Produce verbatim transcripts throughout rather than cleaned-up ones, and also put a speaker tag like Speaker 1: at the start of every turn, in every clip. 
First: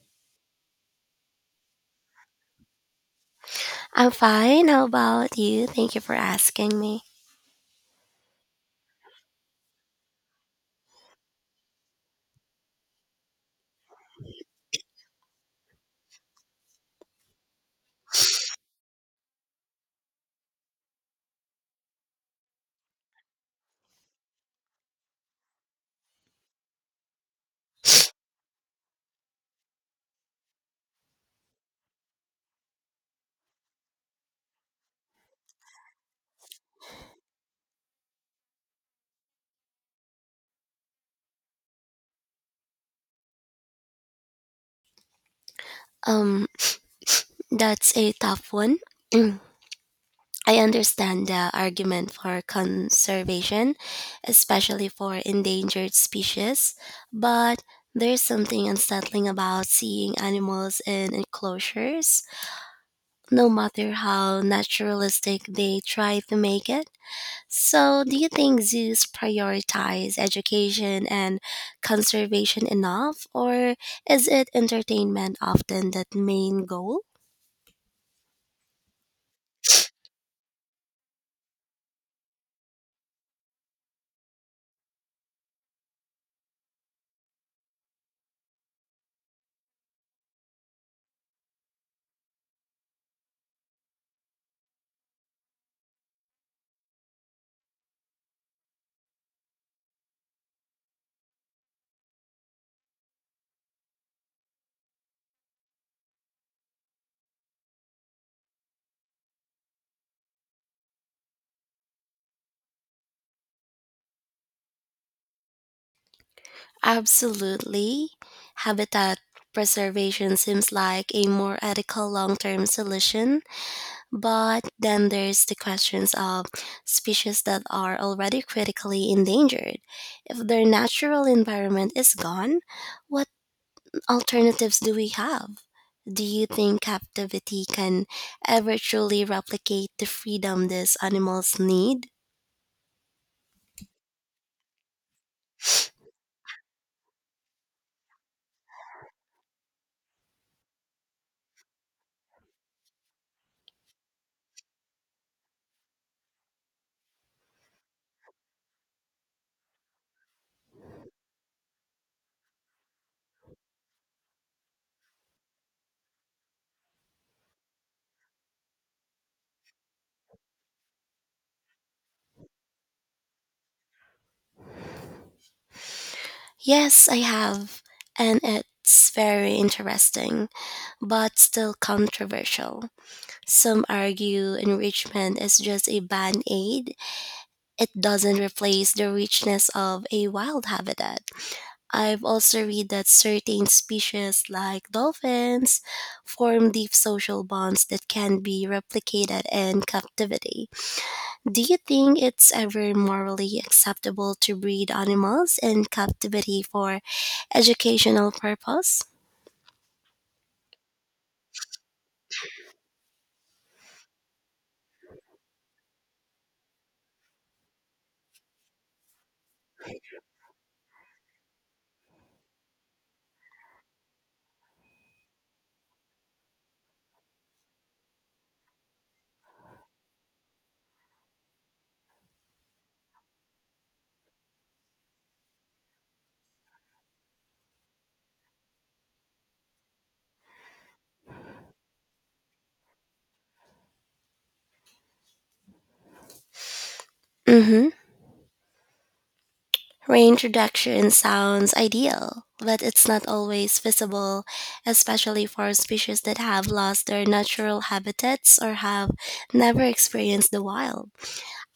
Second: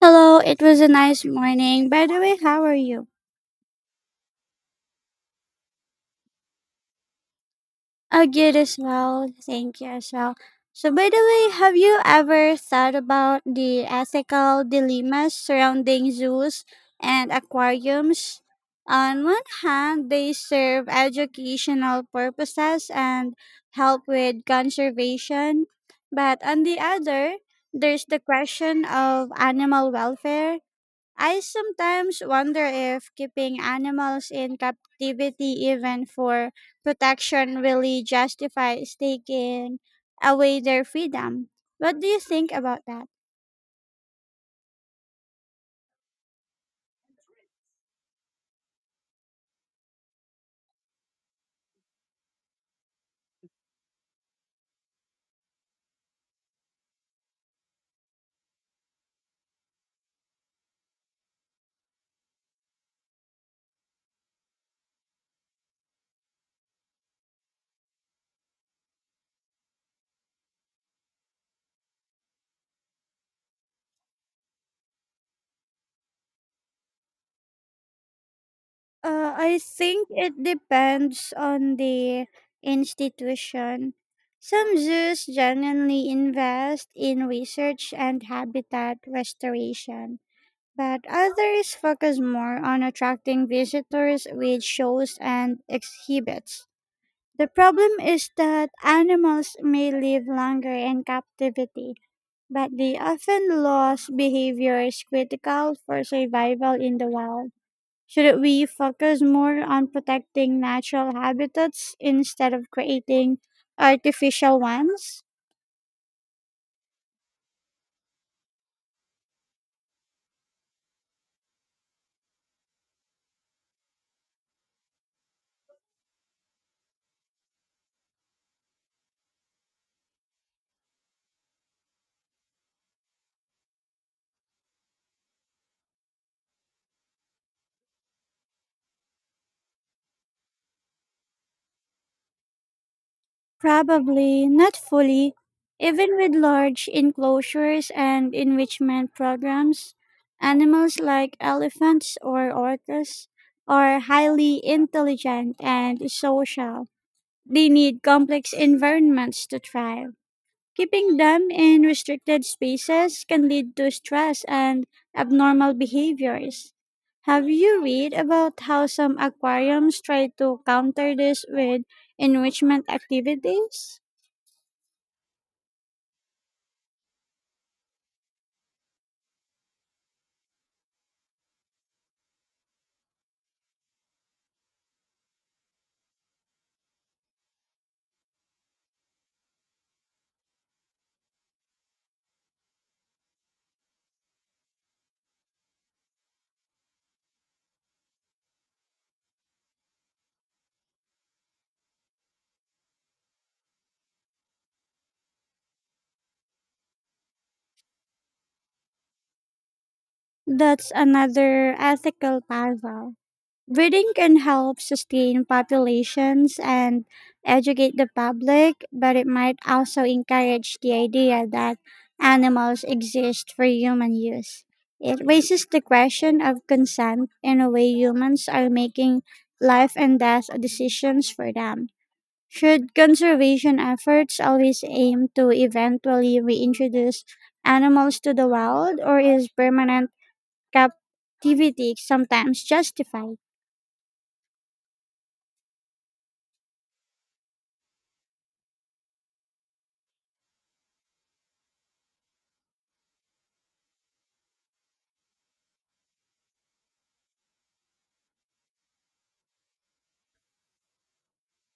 Speaker 1: Hello, it was a nice morning. By the way, how are you?
Speaker 2: I'm fine. How about you? Thank you for asking me.
Speaker 1: Oh, good as well. Thank you as well. So, by the way, have you ever thought about the ethical dilemmas surrounding zoos and aquariums? On one hand, they serve educational purposes and help with conservation, but on the other, there's the question of animal welfare. I sometimes wonder if keeping animals in captivity, even for protection, really justifies taking away their freedom. What do you think about that?
Speaker 2: Um, that's a tough one. I understand the argument for conservation, especially for endangered species, but there's something unsettling about seeing animals in enclosures, no matter how naturalistic they try to make it. So, do you think zoos prioritize education and conservation enough, or is it entertainment often that main goal?
Speaker 1: Uh, I think it depends on the institution. Some zoos genuinely invest in research and habitat restoration, but others focus more on attracting visitors with shows and exhibits. The problem is that animals may live longer in captivity, but the often lose behavior is critical for survival in the wild. Should we focus more on protecting natural habitats instead of creating artificial ones?
Speaker 2: Absolutely. Habitat preservation seems like a more ethical long term solution, but then there's the questions of species that are already critically endangered. If their natural environment is gone, what alternatives do we have? Do you think captivity can ever truly replicate the freedom these animals need?
Speaker 1: Probably not fully. Even with large enclosures and enrichment programs, animals like elephants or orcas are highly intelligent and social. They need complex environments to thrive. Keeping them in restricted spaces can lead to stress and abnormal behaviors. Have you read about how some aquariums try to counter this with enrichment activities?
Speaker 2: Yes, I have, and it's very interesting, but still controversial. Some argue enrichment is just a band aid, it doesn't replace the richness of a wild habitat. I've also read that certain species, like dolphins, form deep social bonds that can be replicated in captivity. Do you think it's ever morally acceptable to breed animals in captivity for educational purpose?
Speaker 1: That's another ethical puzzle. Breeding can help sustain populations and educate the public, but it might also encourage the idea that animals exist for human use. It raises the question of consent in a way humans are making life and death decisions for them. Should conservation efforts always aim to eventually reintroduce animals to the wild, or is permanent captivity sometimes justified?
Speaker 2: Mm-hmm. Reintroduction sounds ideal, but it's not always feasible, especially for species that have lost their natural habitats or have never experienced the wild.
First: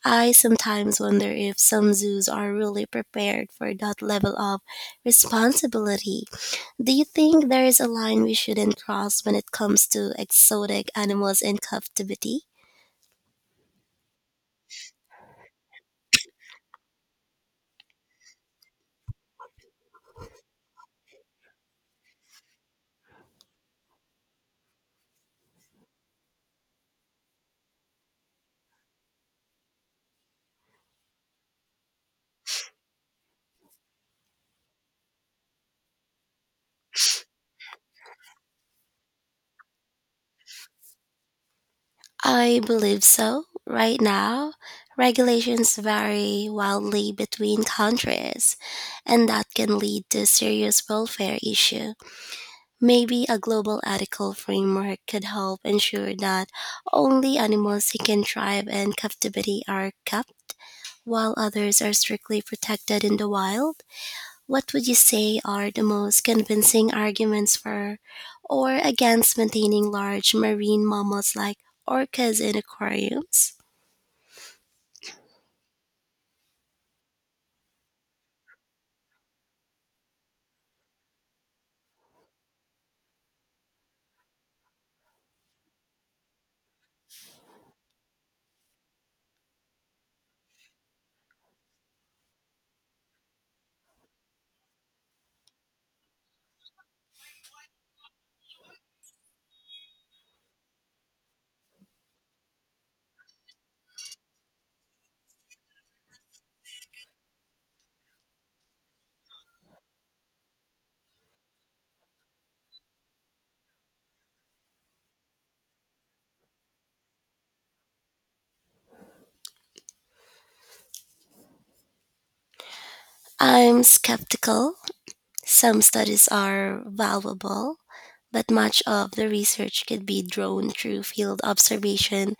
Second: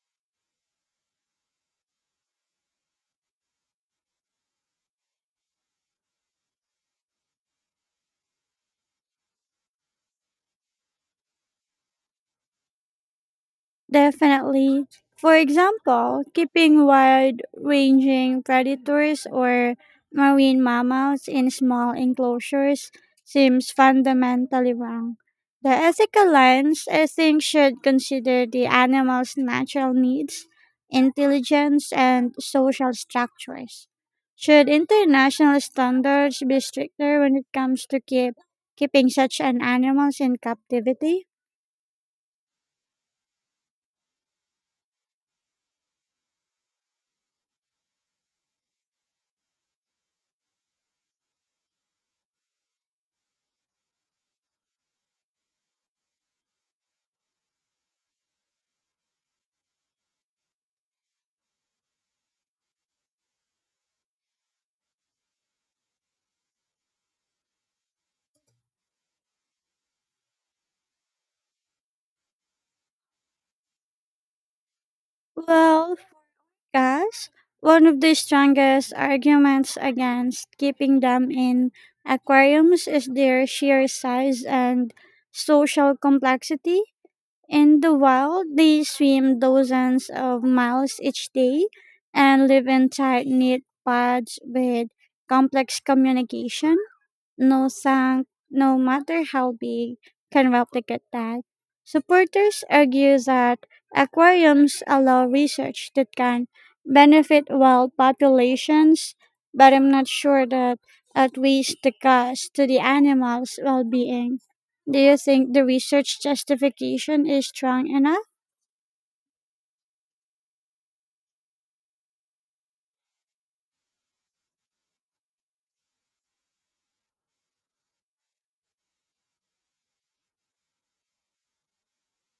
Speaker 2: I sometimes wonder if some zoos are really prepared for that level of responsibility. Do you think there is a line we shouldn't cross when it comes to exotic animals in captivity?
Speaker 1: Definitely. For example, keeping wide ranging predators or marine mammals in small enclosures seems fundamentally wrong. The ethical lens, I think, should consider the animal's natural needs, intelligence, and social structures. Should international standards be stricter when it comes to keep, keeping such an animals in captivity?
Speaker 2: I believe so. Right now, regulations vary wildly between countries, and that can lead to serious welfare issue. Maybe a global ethical framework could help ensure that only animals who can thrive in captivity are kept, while others are strictly protected in the wild. What would you say are the most convincing arguments for or against maintaining large marine mammals like orcas in aquariums?
Speaker 1: Well, yes, one of the strongest arguments against keeping them in aquariums is their sheer size and social complexity. In the wild, they swim dozens of miles each day and live in tight knit pods with complex communication. No sang, no matter how big, can replicate that. Supporters argue that aquariums allow research that can benefit wild populations, but I'm not sure that outweighs the cost to the animals' well being. Do you think the research justification is strong enough?
Speaker 2: I'm skeptical. Some studies are valuable, but much of the research could be drawn through field observation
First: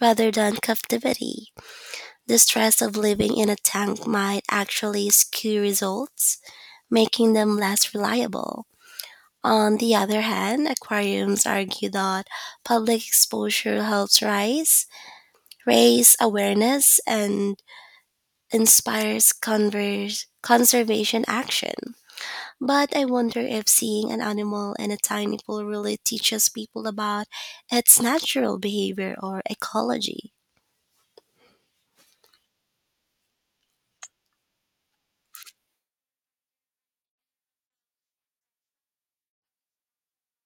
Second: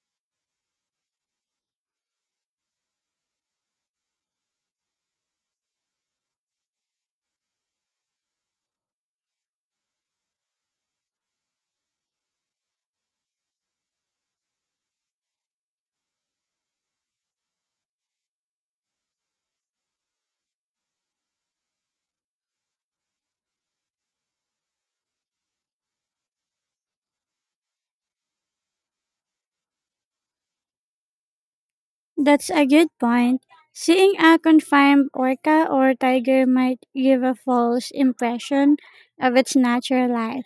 Speaker 2: rather than captivity. The stress of living in a tank might actually skew results, making them less reliable. On the other hand, aquariums argue that public exposure helps rise, raise awareness and inspires converse, conservation action. But I wonder if seeing an animal in a tiny pool really teaches people about its natural behavior or ecology.
Speaker 1: That's a good point. Seeing a confined orca or tiger might give a false impression of its natural life.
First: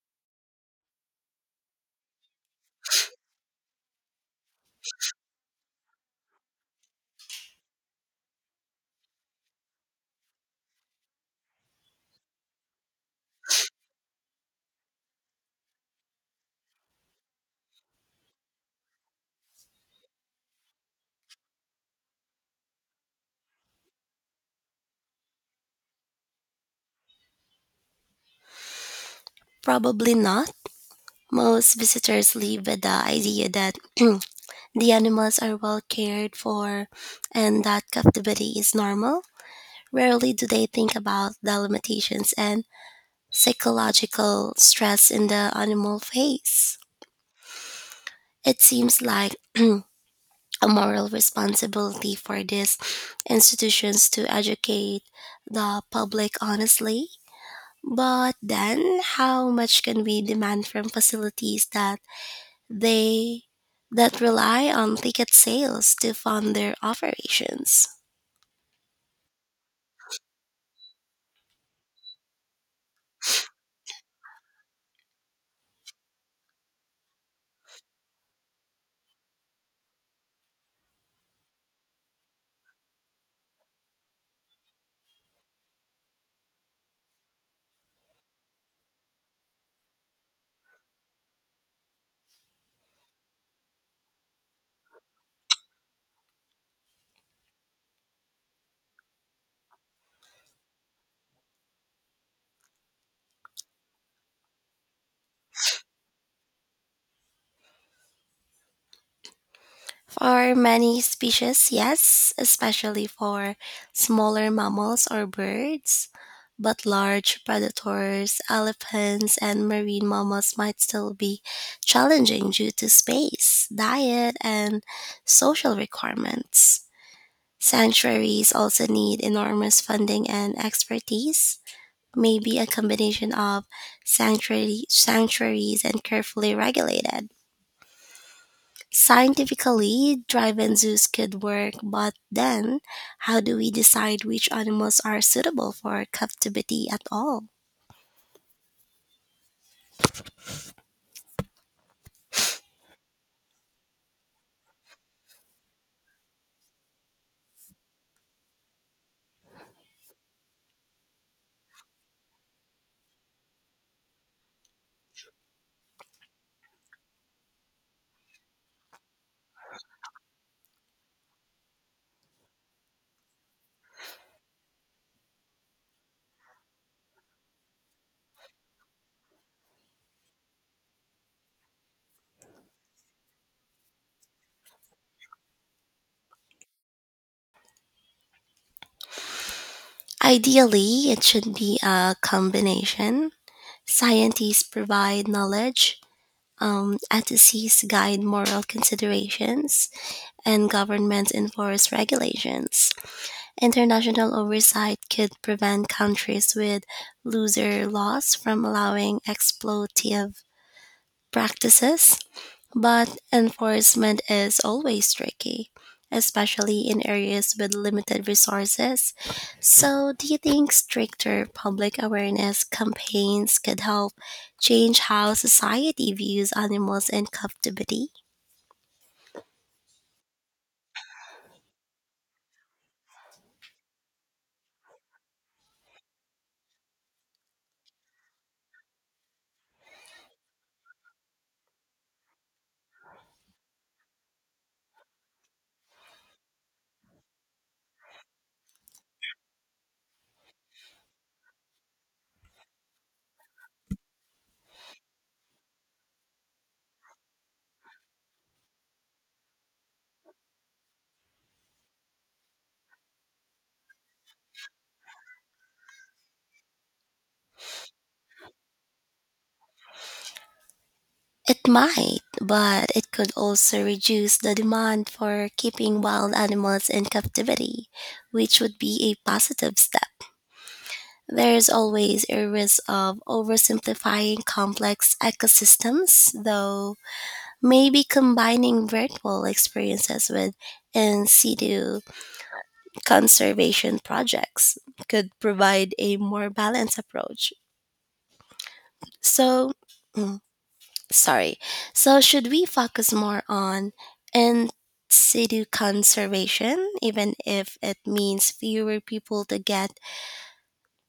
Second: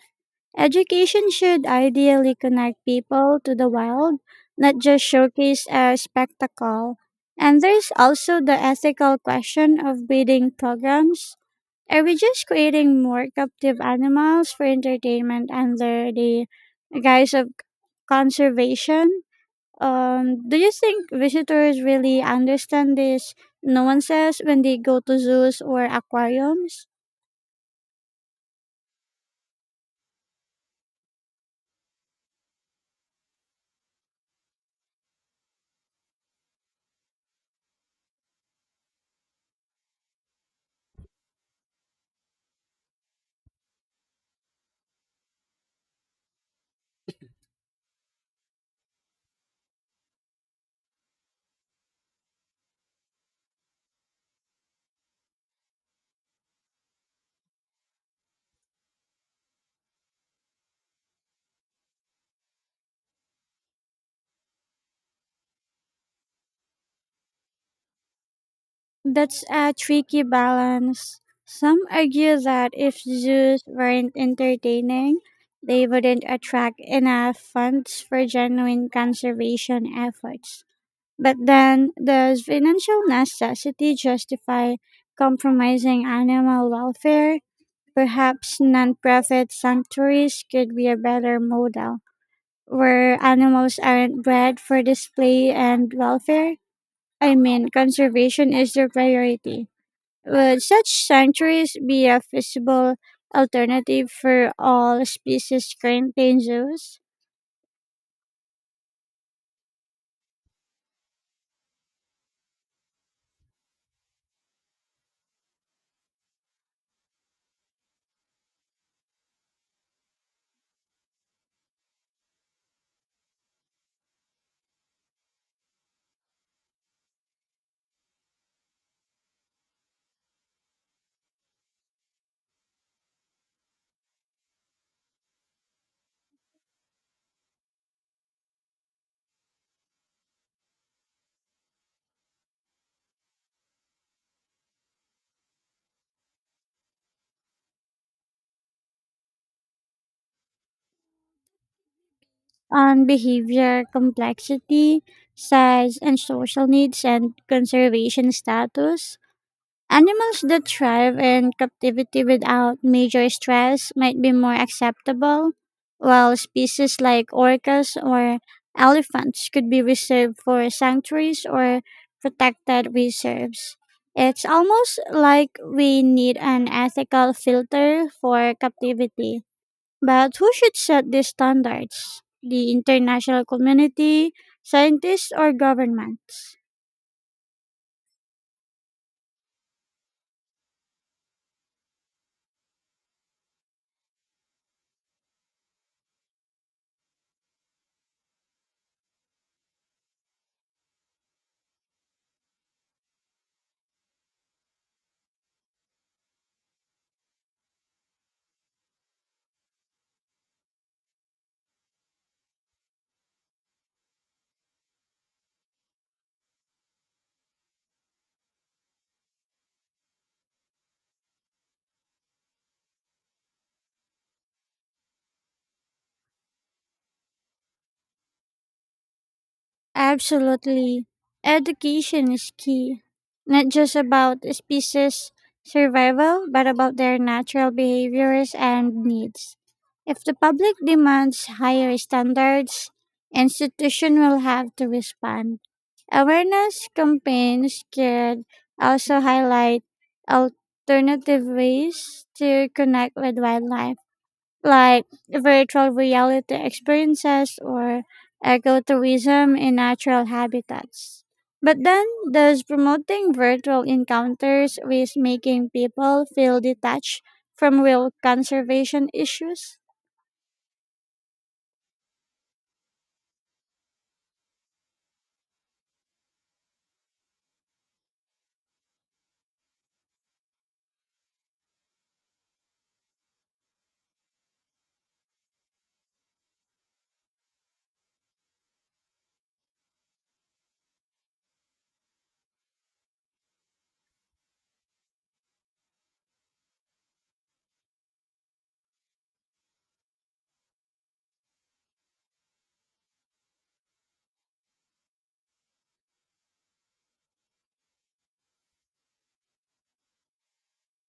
Speaker 1: Education should ideally connect people to the wild, not just showcase a spectacle. And there's also the ethical question of breeding programs. Are we just creating more captive animals for entertainment under the guise of conservation? Um, do you think visitors really understand these nuances when they go to zoos or aquariums?
Speaker 2: Probably not. Most visitors leave with the idea that the animals are well cared for and that captivity is normal. Rarely do they think about the limitations and psychological stress in the animal face. It seems like a moral responsibility for these institutions to educate the public honestly. But then how much can we demand from facilities that they that rely on ticket sales to fund their operations?
Speaker 1: That's a tricky balance. Some argue that if zoos weren't entertaining, they wouldn't attract enough funds for genuine conservation efforts. But then does financial necessity justify compromising animal welfare? Perhaps nonprofit sanctuaries could be a better model where animals aren't bred for display and welfare. I mean, conservation is the priority. Would such sanctuaries be a feasible alternative for all species currently in zoos
Speaker 2: For many species, yes, especially for smaller mammals or birds, but large predators, elephants, and marine mammals might still be challenging due to space, diet, and social requirements. Sanctuaries also need enormous funding and expertise. Maybe a combination of sanctuary, sanctuaries and carefully regulated scientifically, drive-in zoos could work, but then how do we decide which animals are suitable for captivity at all?
Speaker 1: on behavior complexity, size, and social needs and conservation status? Animals that thrive in captivity without major stress might be more acceptable, while species like orcas or elephants could be reserved for sanctuaries or protected reserves. It's almost like we need an ethical filter for captivity. But who should set these standards? The international community, scientists, or governments?
Speaker 2: Ideally, it should be a combination. Scientists provide knowledge, um, ethicists guide moral considerations, and governments enforce regulations. International oversight could prevent countries with looser laws from allowing exploitative practices. But enforcement is always tricky, especially in areas with limited resources. So, do you think stricter public awareness campaigns could help change how society views animals in captivity?
Speaker 1: Absolutely. Education is key, not just about species survival, but about their natural behaviors and needs. If the public demands higher standards, institutions will have to respond. Awareness campaigns could also highlight alternative ways to connect with wildlife, like virtual reality experiences or ecotourism in natural habitats. But then, does promoting virtual encounters risk making people feel detached from real conservation issues?
Speaker 2: It might, but it could also reduce the demand for keeping wild animals in captivity, which would be a positive step. There is always a risk of oversimplifying complex ecosystems, though maybe combining virtual experiences with in situ conservation projects could provide a more balanced approach. So, sorry. So, should we focus more on in situ conservation, even if it means fewer people to get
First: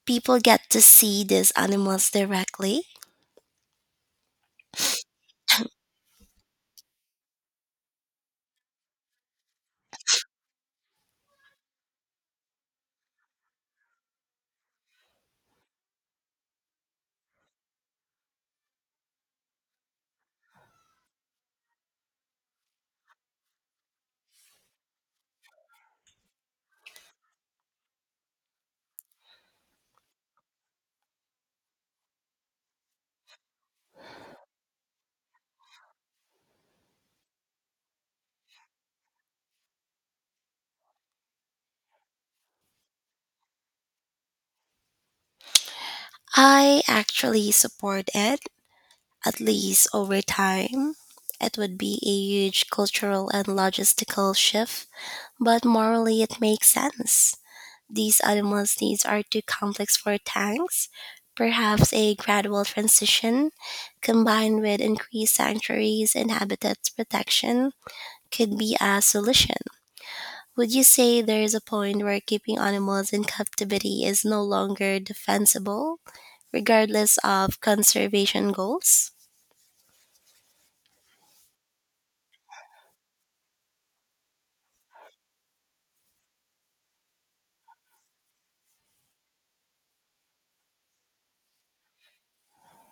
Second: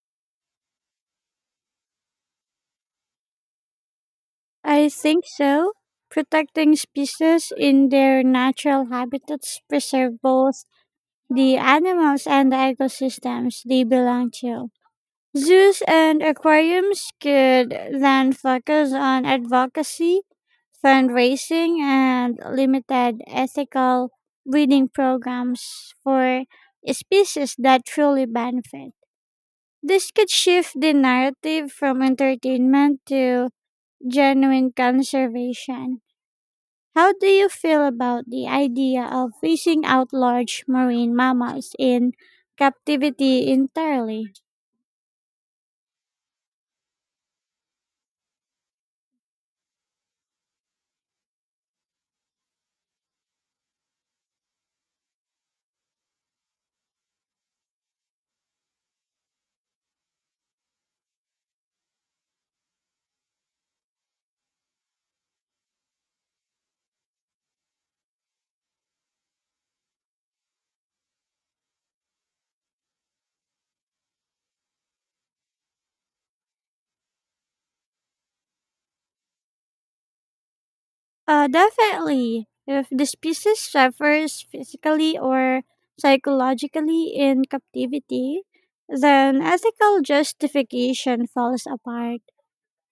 Speaker 2: people get to see these animals directly?
Speaker 1: I think so. Protecting species in their natural habitats preserve both the animals and the ecosystems they belong to. Zoos and aquariums could then focus on advocacy, fundraising, and limited ethical breeding programs for species that truly benefit. This could shift the narrative from entertainment to genuine conservation. How do you feel about the idea of phasing out large marine mammals in captivity entirely?
Speaker 2: I actually support it, at least over time. It would be a huge cultural and logistical shift, but morally it makes sense. These animals' needs are too complex for tanks. Perhaps a gradual transition, combined with increased sanctuaries and habitat protection, could be a solution. Would you say there is a point where keeping animals in captivity is no longer defensible, regardless of conservation goals?
Speaker 1: Uh, definitely. If the species suffers physically or psychologically in captivity, then ethical justification falls apart.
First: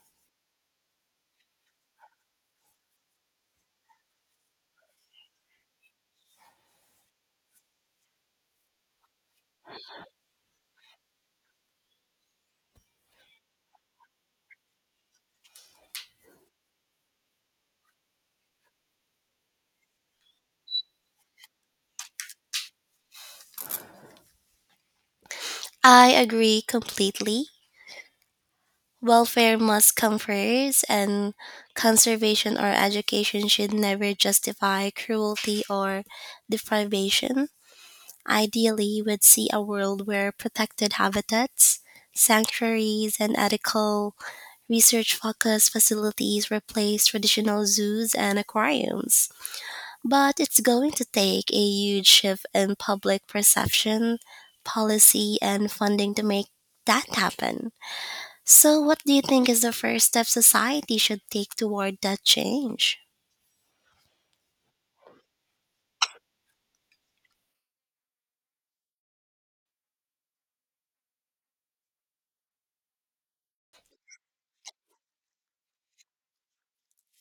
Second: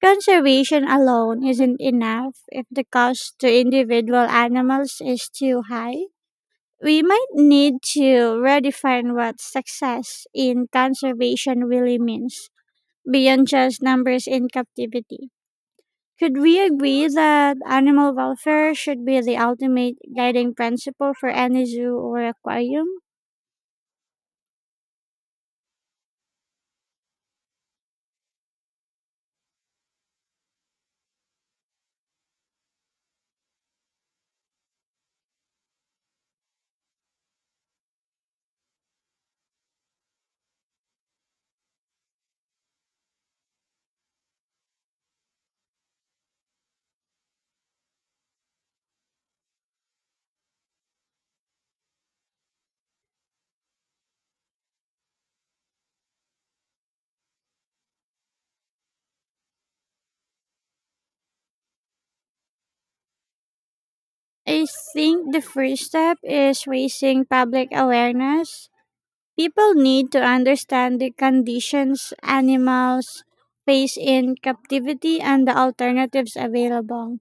Speaker 1: Conservation alone isn't enough if the cost to individual animals is too high. We might need to redefine what success in conservation really means beyond just numbers in captivity. Could we agree that animal welfare should be the ultimate guiding principle for any zoo or aquarium?
Speaker 2: I agree completely. Welfare must come first, and conservation or education should never justify cruelty or deprivation. Ideally, we'd see a world where protected habitats, sanctuaries, and ethical research focused facilities replace traditional zoos and aquariums. But it's going to take a huge shift in public perception, policy, and funding to make that happen. So, what do you think is the first step society should take toward that change?
Speaker 1: I think the first step is raising public awareness. People need to understand the conditions animals face in captivity and the alternatives available.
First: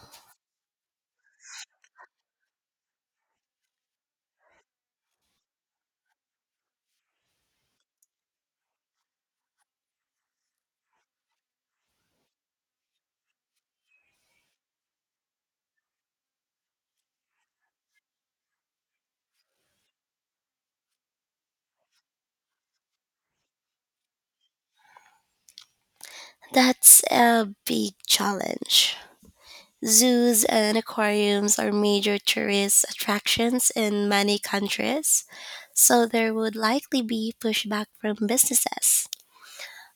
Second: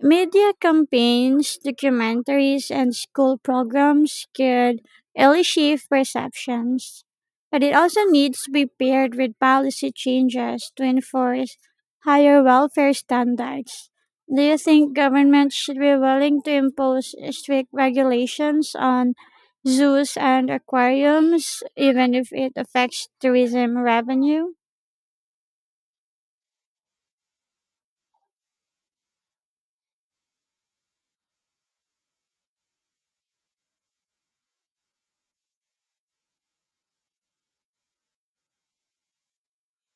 Speaker 1: Media campaigns, documentaries, and school programs can early shift perceptions, but it also needs to be paired with policy changes to enforce higher welfare standards. Do you think governments should be willing to impose strict regulations on zoos and aquariums, even if it affects tourism revenue?
Speaker 2: That's a big challenge. Zoos and aquariums are major tourist attractions in many countries, so there would likely be pushback from businesses.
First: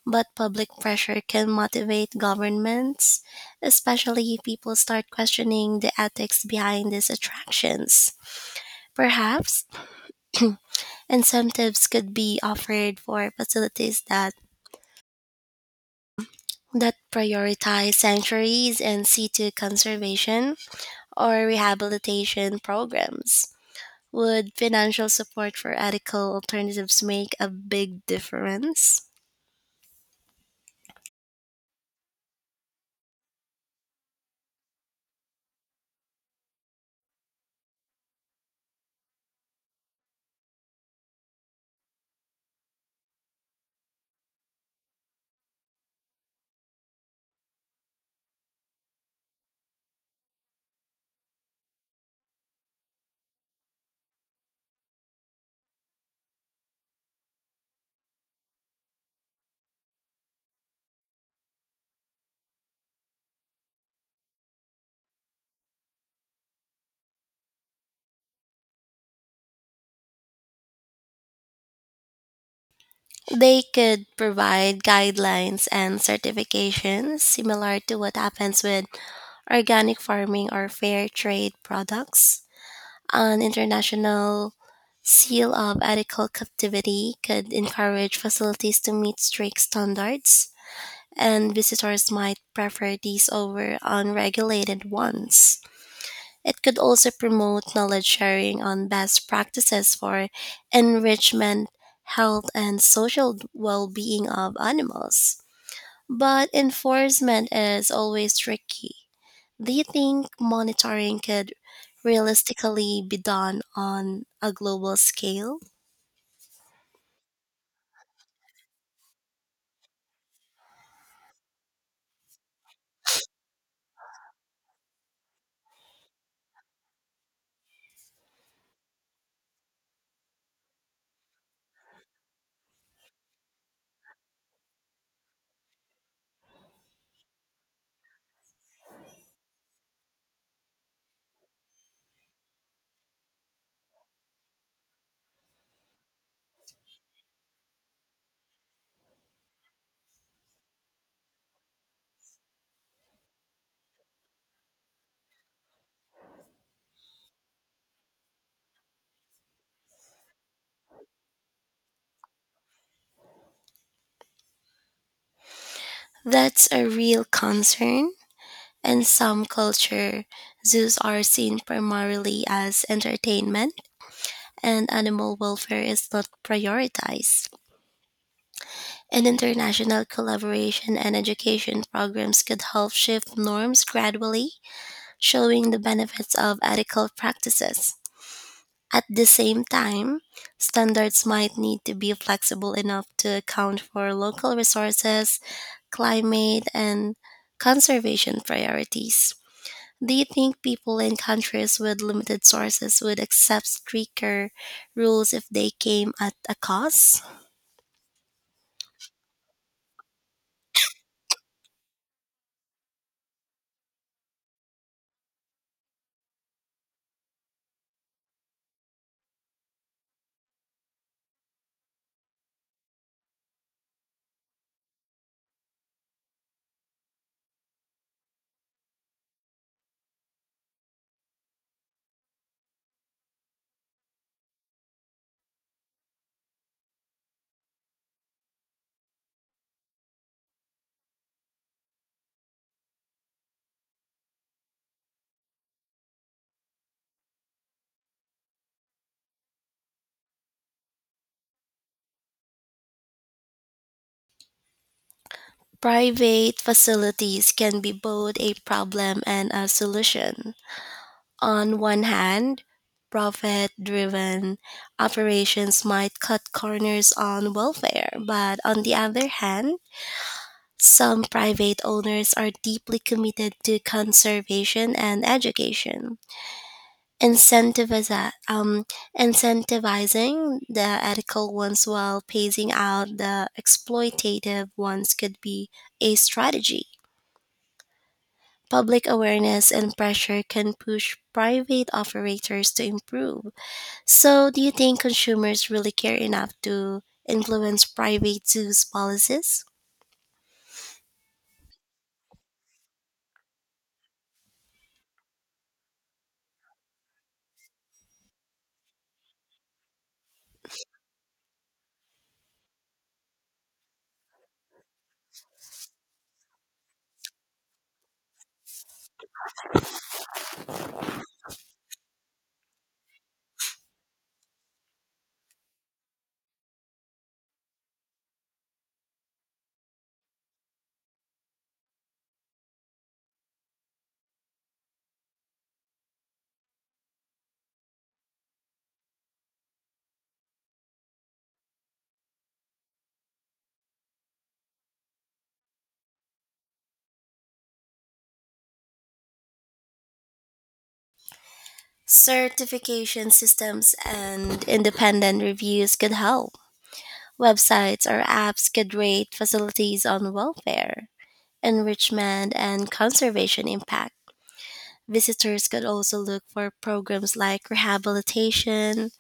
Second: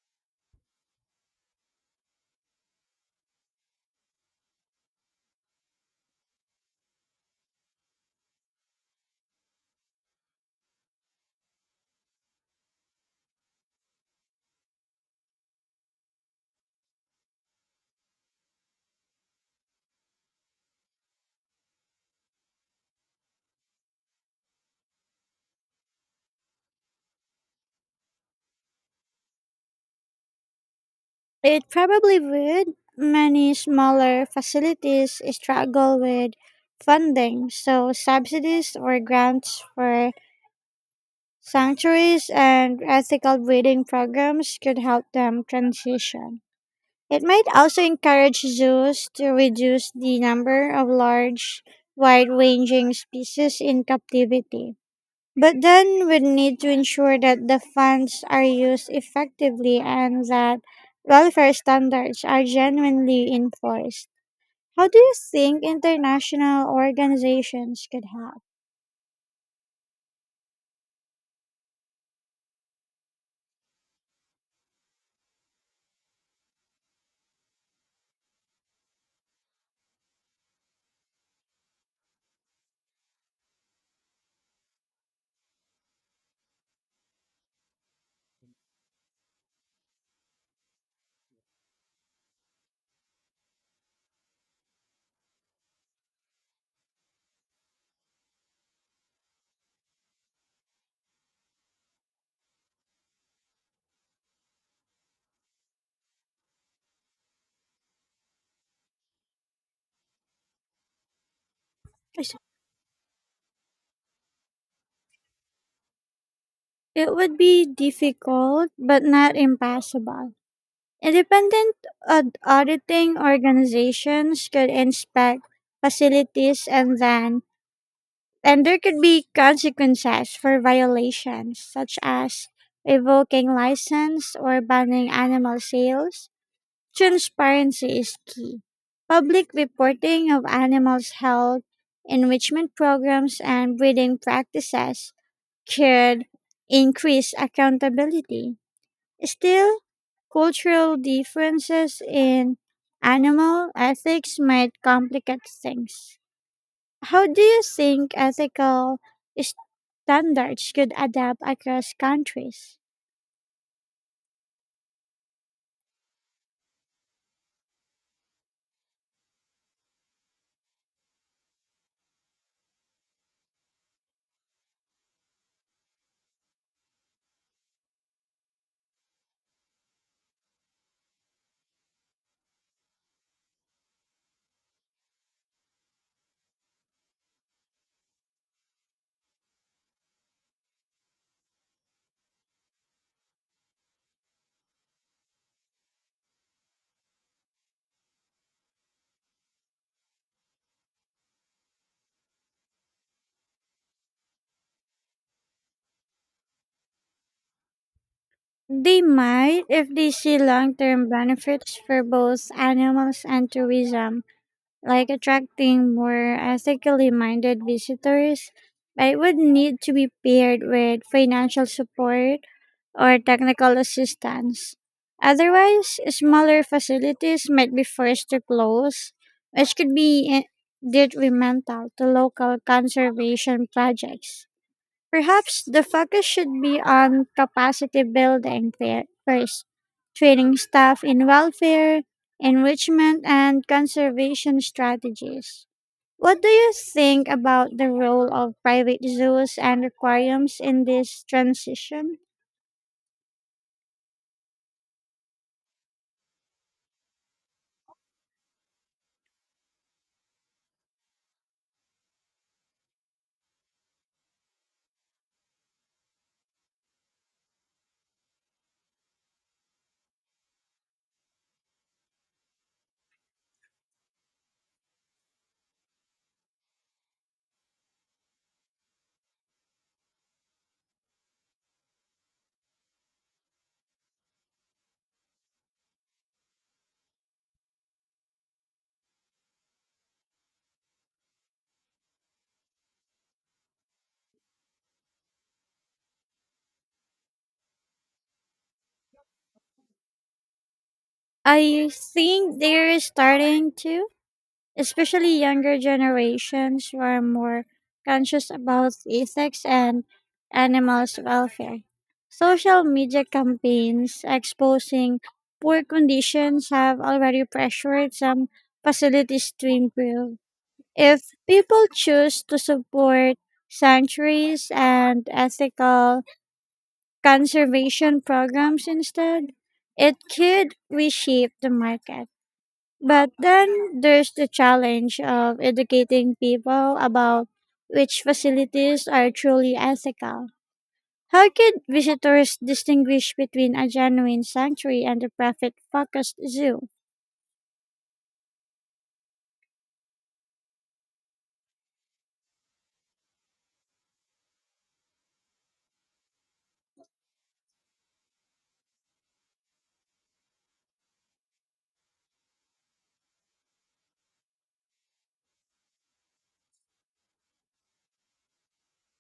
Speaker 2: But public pressure can motivate governments, especially if people start questioning the ethics behind these attractions. Perhaps incentives could be offered for facilities that that prioritize sanctuaries and C two conservation or rehabilitation programs. Would financial support for ethical alternatives make a big difference?
Speaker 1: It probably would. Many smaller facilities struggle with funding, so subsidies or grants for sanctuaries and ethical breeding programs could help them transition. It might also encourage zoos to reduce the number of large, wide ranging species in captivity. But then we need to ensure that the funds are used effectively and that welfare standards are genuinely enforced. How do you think international organizations could help?
Speaker 2: They could provide guidelines and certifications similar to what happens with organic farming or fair trade products. An international seal of ethical captivity could encourage facilities to meet strict standards, and visitors might prefer these over unregulated ones. It could also promote knowledge sharing on best practices for enrichment, health, and social well being of animals. But enforcement is always tricky. Do you think monitoring could
Speaker 1: Is-
Speaker 2: realistically be done on a global scale?
Speaker 1: It would be difficult, but not impossible. Independent aud- auditing organizations could inspect facilities, and then and there could be consequences for violations, such as revoking license or banning animal sales. Transparency is key. Public reporting of animals' health, enrichment programs, and breeding practices could increase accountability. Still, cultural differences in animal ethics might complicate things. How do you think ethical standards could adapt across countries?
Speaker 2: That's a real concern. In some culture, zoos are seen primarily as entertainment, and animal welfare is not prioritized. And international collaboration and education programs could help shift norms gradually, showing the benefits of ethical practices. At the same time, standards might need to be flexible enough to account for local resources, climate, and conservation priorities. Do you think people in countries with limited sources would accept stricter rules if they came at a cost?
Speaker 1: They might if they see long term benefits for both animals and tourism, like attracting more ethically minded visitors, but it would need to be paired with financial support or technical assistance. Otherwise, smaller facilities might be forced to close, which could be eh, detrimental to local conservation projects. Perhaps the focus should be on capacity building fir- first, training staff in welfare, enrichment, and conservation strategies. What do you think about the role of private zoos and aquariums in this transition?
Speaker 2: Private facilities can be both a problem and a solution. On one hand, profit driven operations might cut corners on welfare, but on the other hand, some private owners are deeply committed to conservation and education. Incentiviza- um, Incentivizing the ethical ones while phasing out the exploitative ones could be a strategy. Public awareness and pressure can push private operators to improve. So, do you think consumers really care enough to influence private zoos' policies?
Speaker 1: I think they're starting to, especially younger generations who are more conscious about ethics and animals' welfare. Social media campaigns exposing poor conditions have already pressured some facilities to improve. If people choose to support sanctuaries and ethical conservation programs instead, it could reshape the market. But then there's the challenge of educating people about which facilities are truly ethical. How could visitors distinguish between a genuine sanctuary and a profit focused zoo?
Speaker 2: Certification systems and independent reviews could help. Websites or apps could rate facilities on welfare, enrichment, and conservation impact. Visitors could also look for programs like rehabilitation,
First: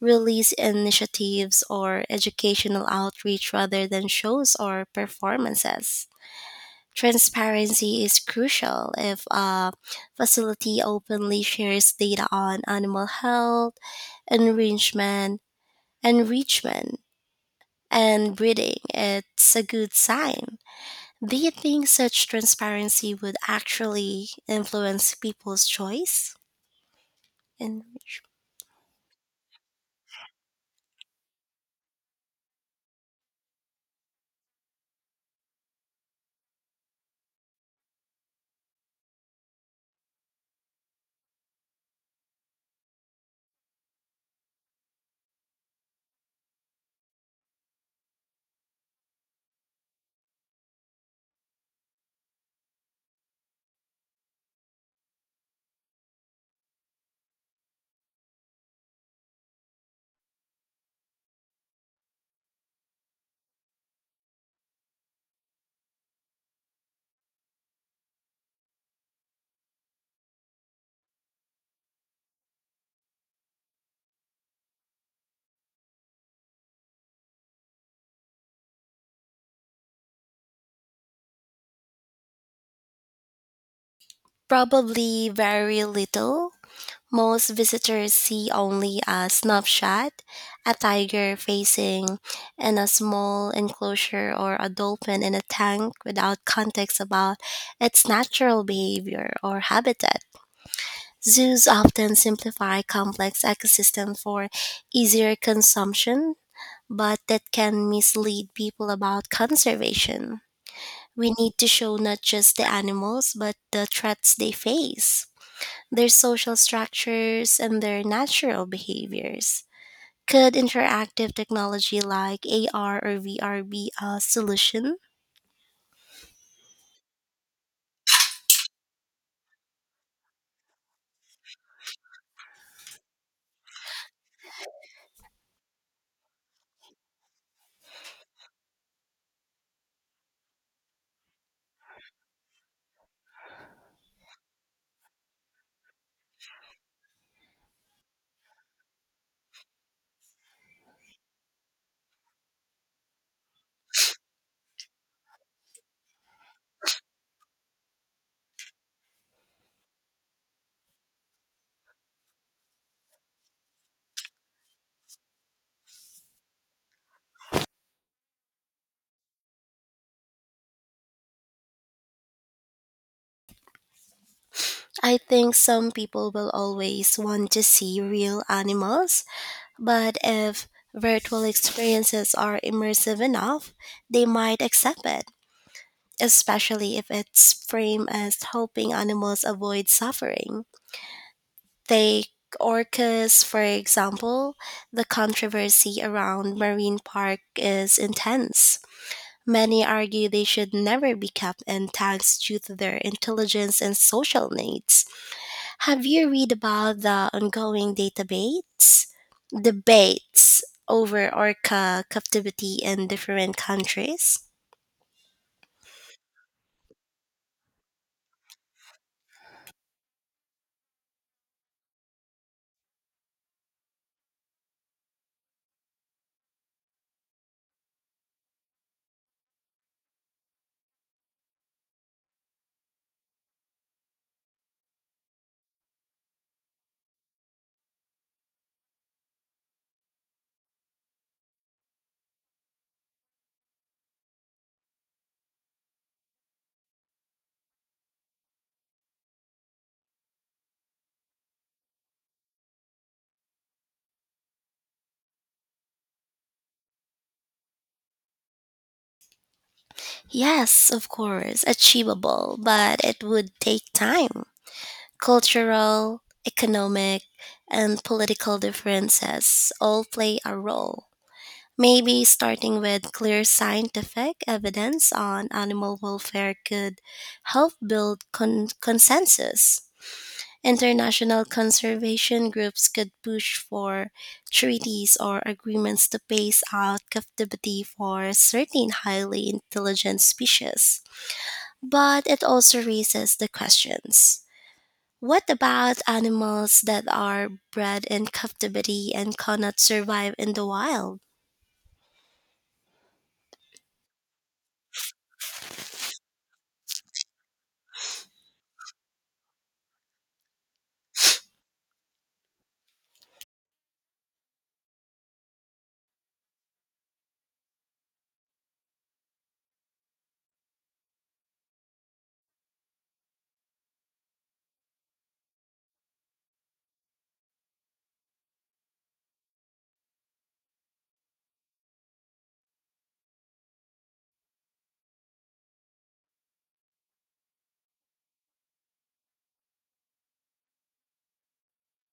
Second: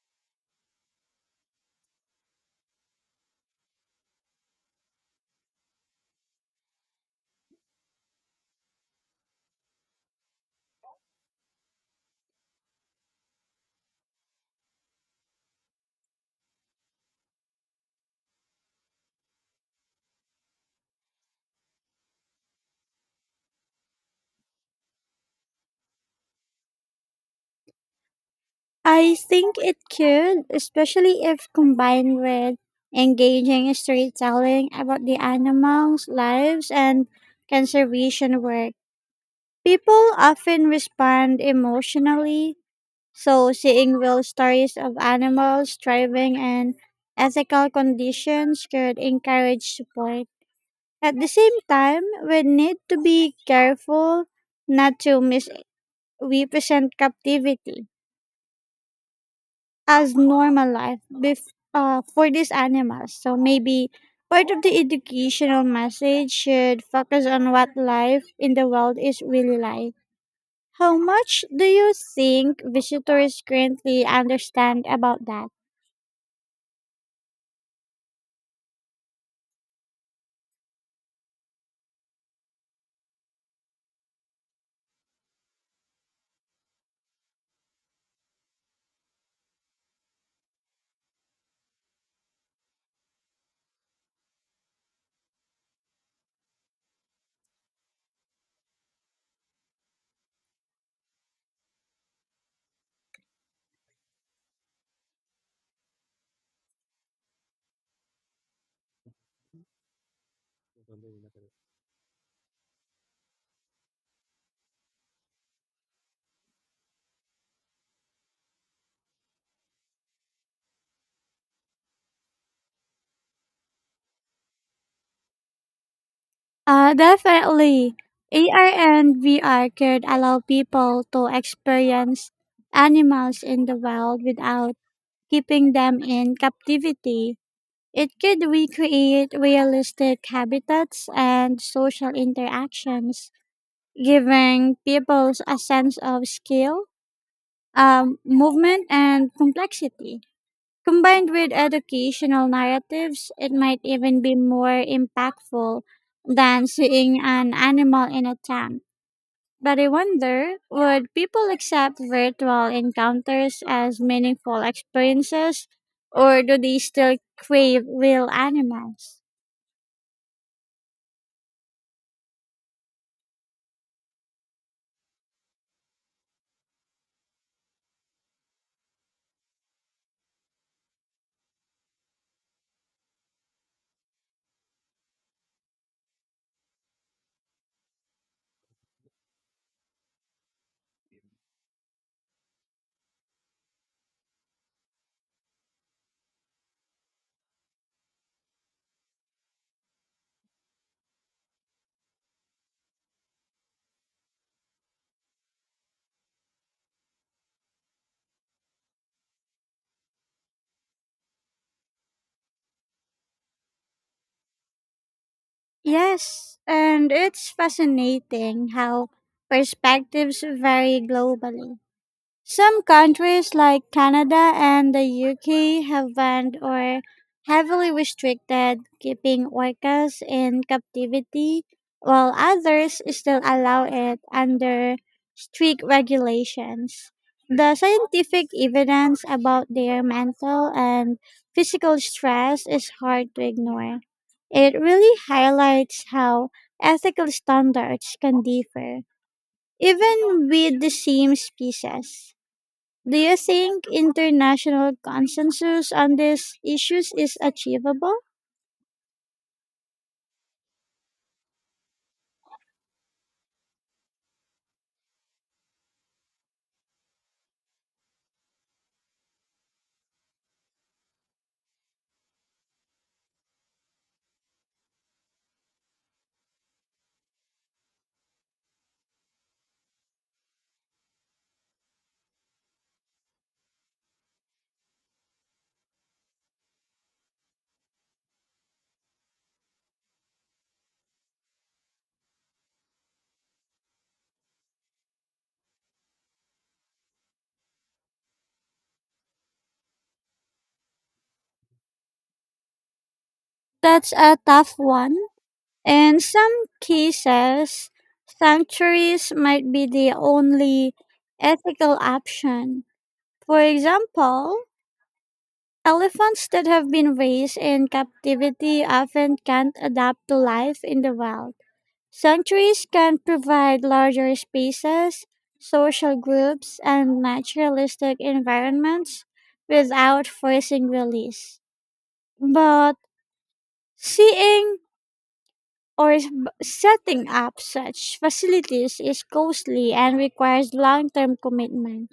Speaker 2: release initiatives or educational outreach rather than shows or performances. Transparency is crucial if a facility openly shares data on animal health, enrichment, enrichment, and breeding. It's a good sign. Do you think such transparency would actually influence people's choice? And
Speaker 1: I think it could, especially if combined with engaging storytelling about the animals' lives and conservation work. People often respond emotionally. So, seeing real stories of animals thriving in ethical conditions could encourage support. At the same time, we need to be careful not to misrepresent captivity as normal life bef- uh, for these animals. So, maybe part of the educational message should focus on what life in the world is really like. How much do you think visitors currently understand about that?
Speaker 2: probably very little. Most visitors see only a snapshot, a tiger facing, and a small enclosure or a dolphin in a tank without context about its natural behavior or habitat. Zoos often simplify complex ecosystems for easier consumption, but that can mislead people about conservation. We need to show not just the animals, but the threats they face their social structures, and their natural behaviors. Could interactive technology like A R or V R be a solution?
Speaker 1: Uh, definitely. A R and V R could allow people to experience animals in the wild without keeping them in captivity. It could recreate realistic habitats and social interactions, giving people a sense of scale, um, movement, and complexity. Combined with educational narratives, it might even be more impactful than seeing an animal in a tank. But I wonder, would people accept virtual encounters as meaningful experiences, or do they still crave real animals?
Speaker 2: I think some people will always want to see real animals, but if virtual experiences are immersive enough, they might accept it, especially if it's framed as helping animals avoid suffering. Take orcas, for example. The controversy around Marine Park is intense. Many argue they should never be kept in tanks due to their intelligence and social needs. Have you read about the ongoing debates? Debates over orca captivity in different countries?
Speaker 1: Yes, and it's fascinating how perspectives vary globally. Some countries like Canada and the U K have banned or heavily restricted keeping orcas in captivity, while others still allow it under strict regulations. The scientific evidence about their mental and physical stress is hard to ignore. It really highlights how ethical standards can differ, even with the same species. Do you think international consensus on these issues is achievable?
Speaker 2: Yes, of course, achievable, but it would take time. Cultural, economic, and political differences all play a role. Maybe starting with clear scientific evidence on animal welfare could help build con- consensus. International conservation groups could push for treaties or agreements to phase out captivity for certain highly intelligent species. But it also raises the questions, what about animals that are bred in captivity and cannot survive in the wild?
Speaker 1: That's a tough one. In some cases, sanctuaries might be the only ethical option. For example, elephants that have been raised in captivity often can't adapt to life in the wild. Sanctuaries can provide larger spaces, social groups, and naturalistic environments without forcing release. But seeing or s- b- setting up such facilities is costly and requires long term commitment.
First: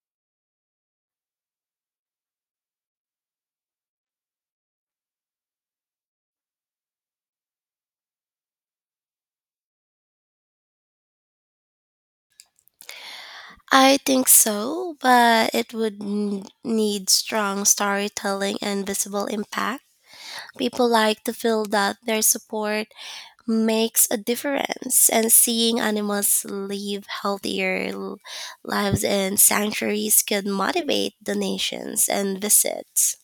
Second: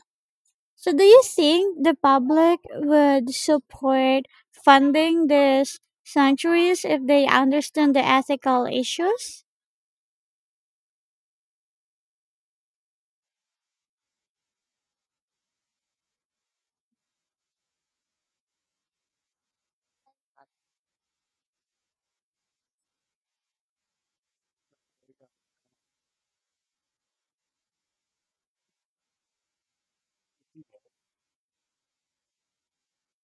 Speaker 1: So, do you think the public would support funding these sanctuaries if they understand the ethical issues?
Speaker 2: I think so, but it would n- need strong storytelling and visible impact. People like to feel that their support makes a difference, and seeing animals live healthier l- lives in sanctuaries could motivate donations and visits.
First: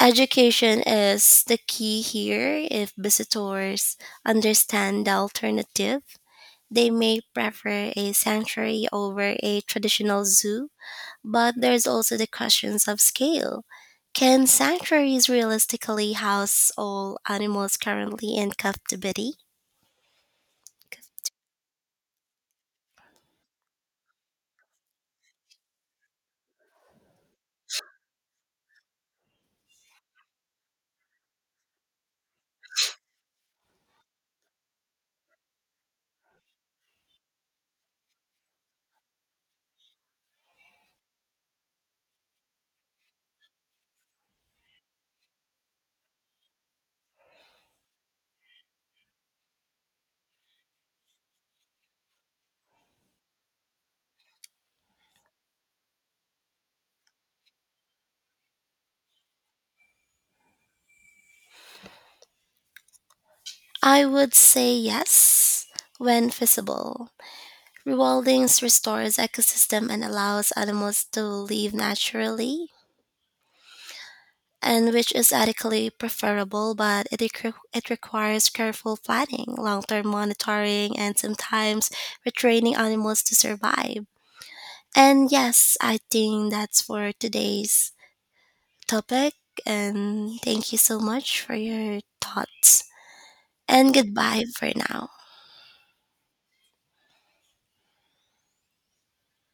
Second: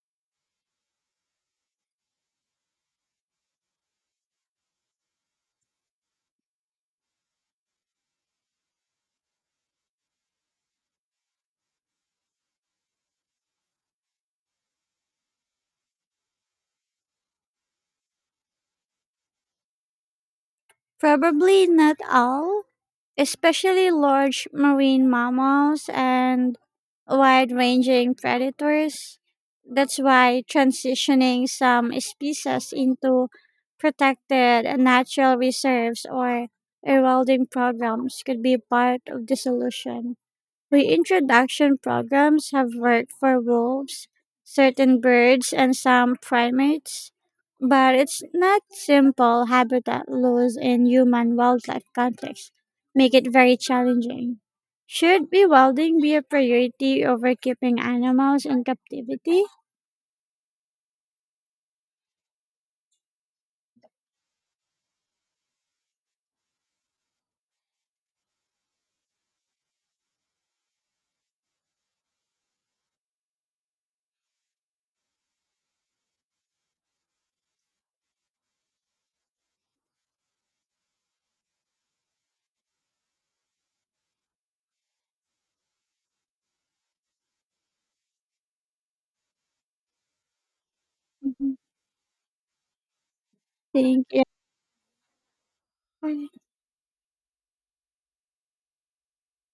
Speaker 2: Education is the key here. If visitors understand the alternative, they may prefer a sanctuary over a traditional zoo, but there's also the questions of scale. Can sanctuaries realistically house all animals currently in captivity?
Speaker 1: Probably not all, especially large marine mammals and wide ranging predators. That's why transitioning some species into protected natural reserves or eroding programs could be part of the solution. Reintroduction programs have worked for wolves, certain birds, and some primates, but it's not simple habitat loss in human wildlife context, make it very challenging. Should rewilding be a priority over keeping animals in captivity?
Speaker 2: I would say yes when feasible. Rewilding restores ecosystem and allows animals to live naturally and which is ethically preferable, but it, requ- it requires careful planning, long term monitoring, and sometimes retraining animals to survive. And yes, I think that's for today's topic. And thank you so much for
Speaker 1: Mhm.
Speaker 2: your thoughts. And
Speaker 1: Thank
Speaker 2: goodbye for now.
Speaker 1: you.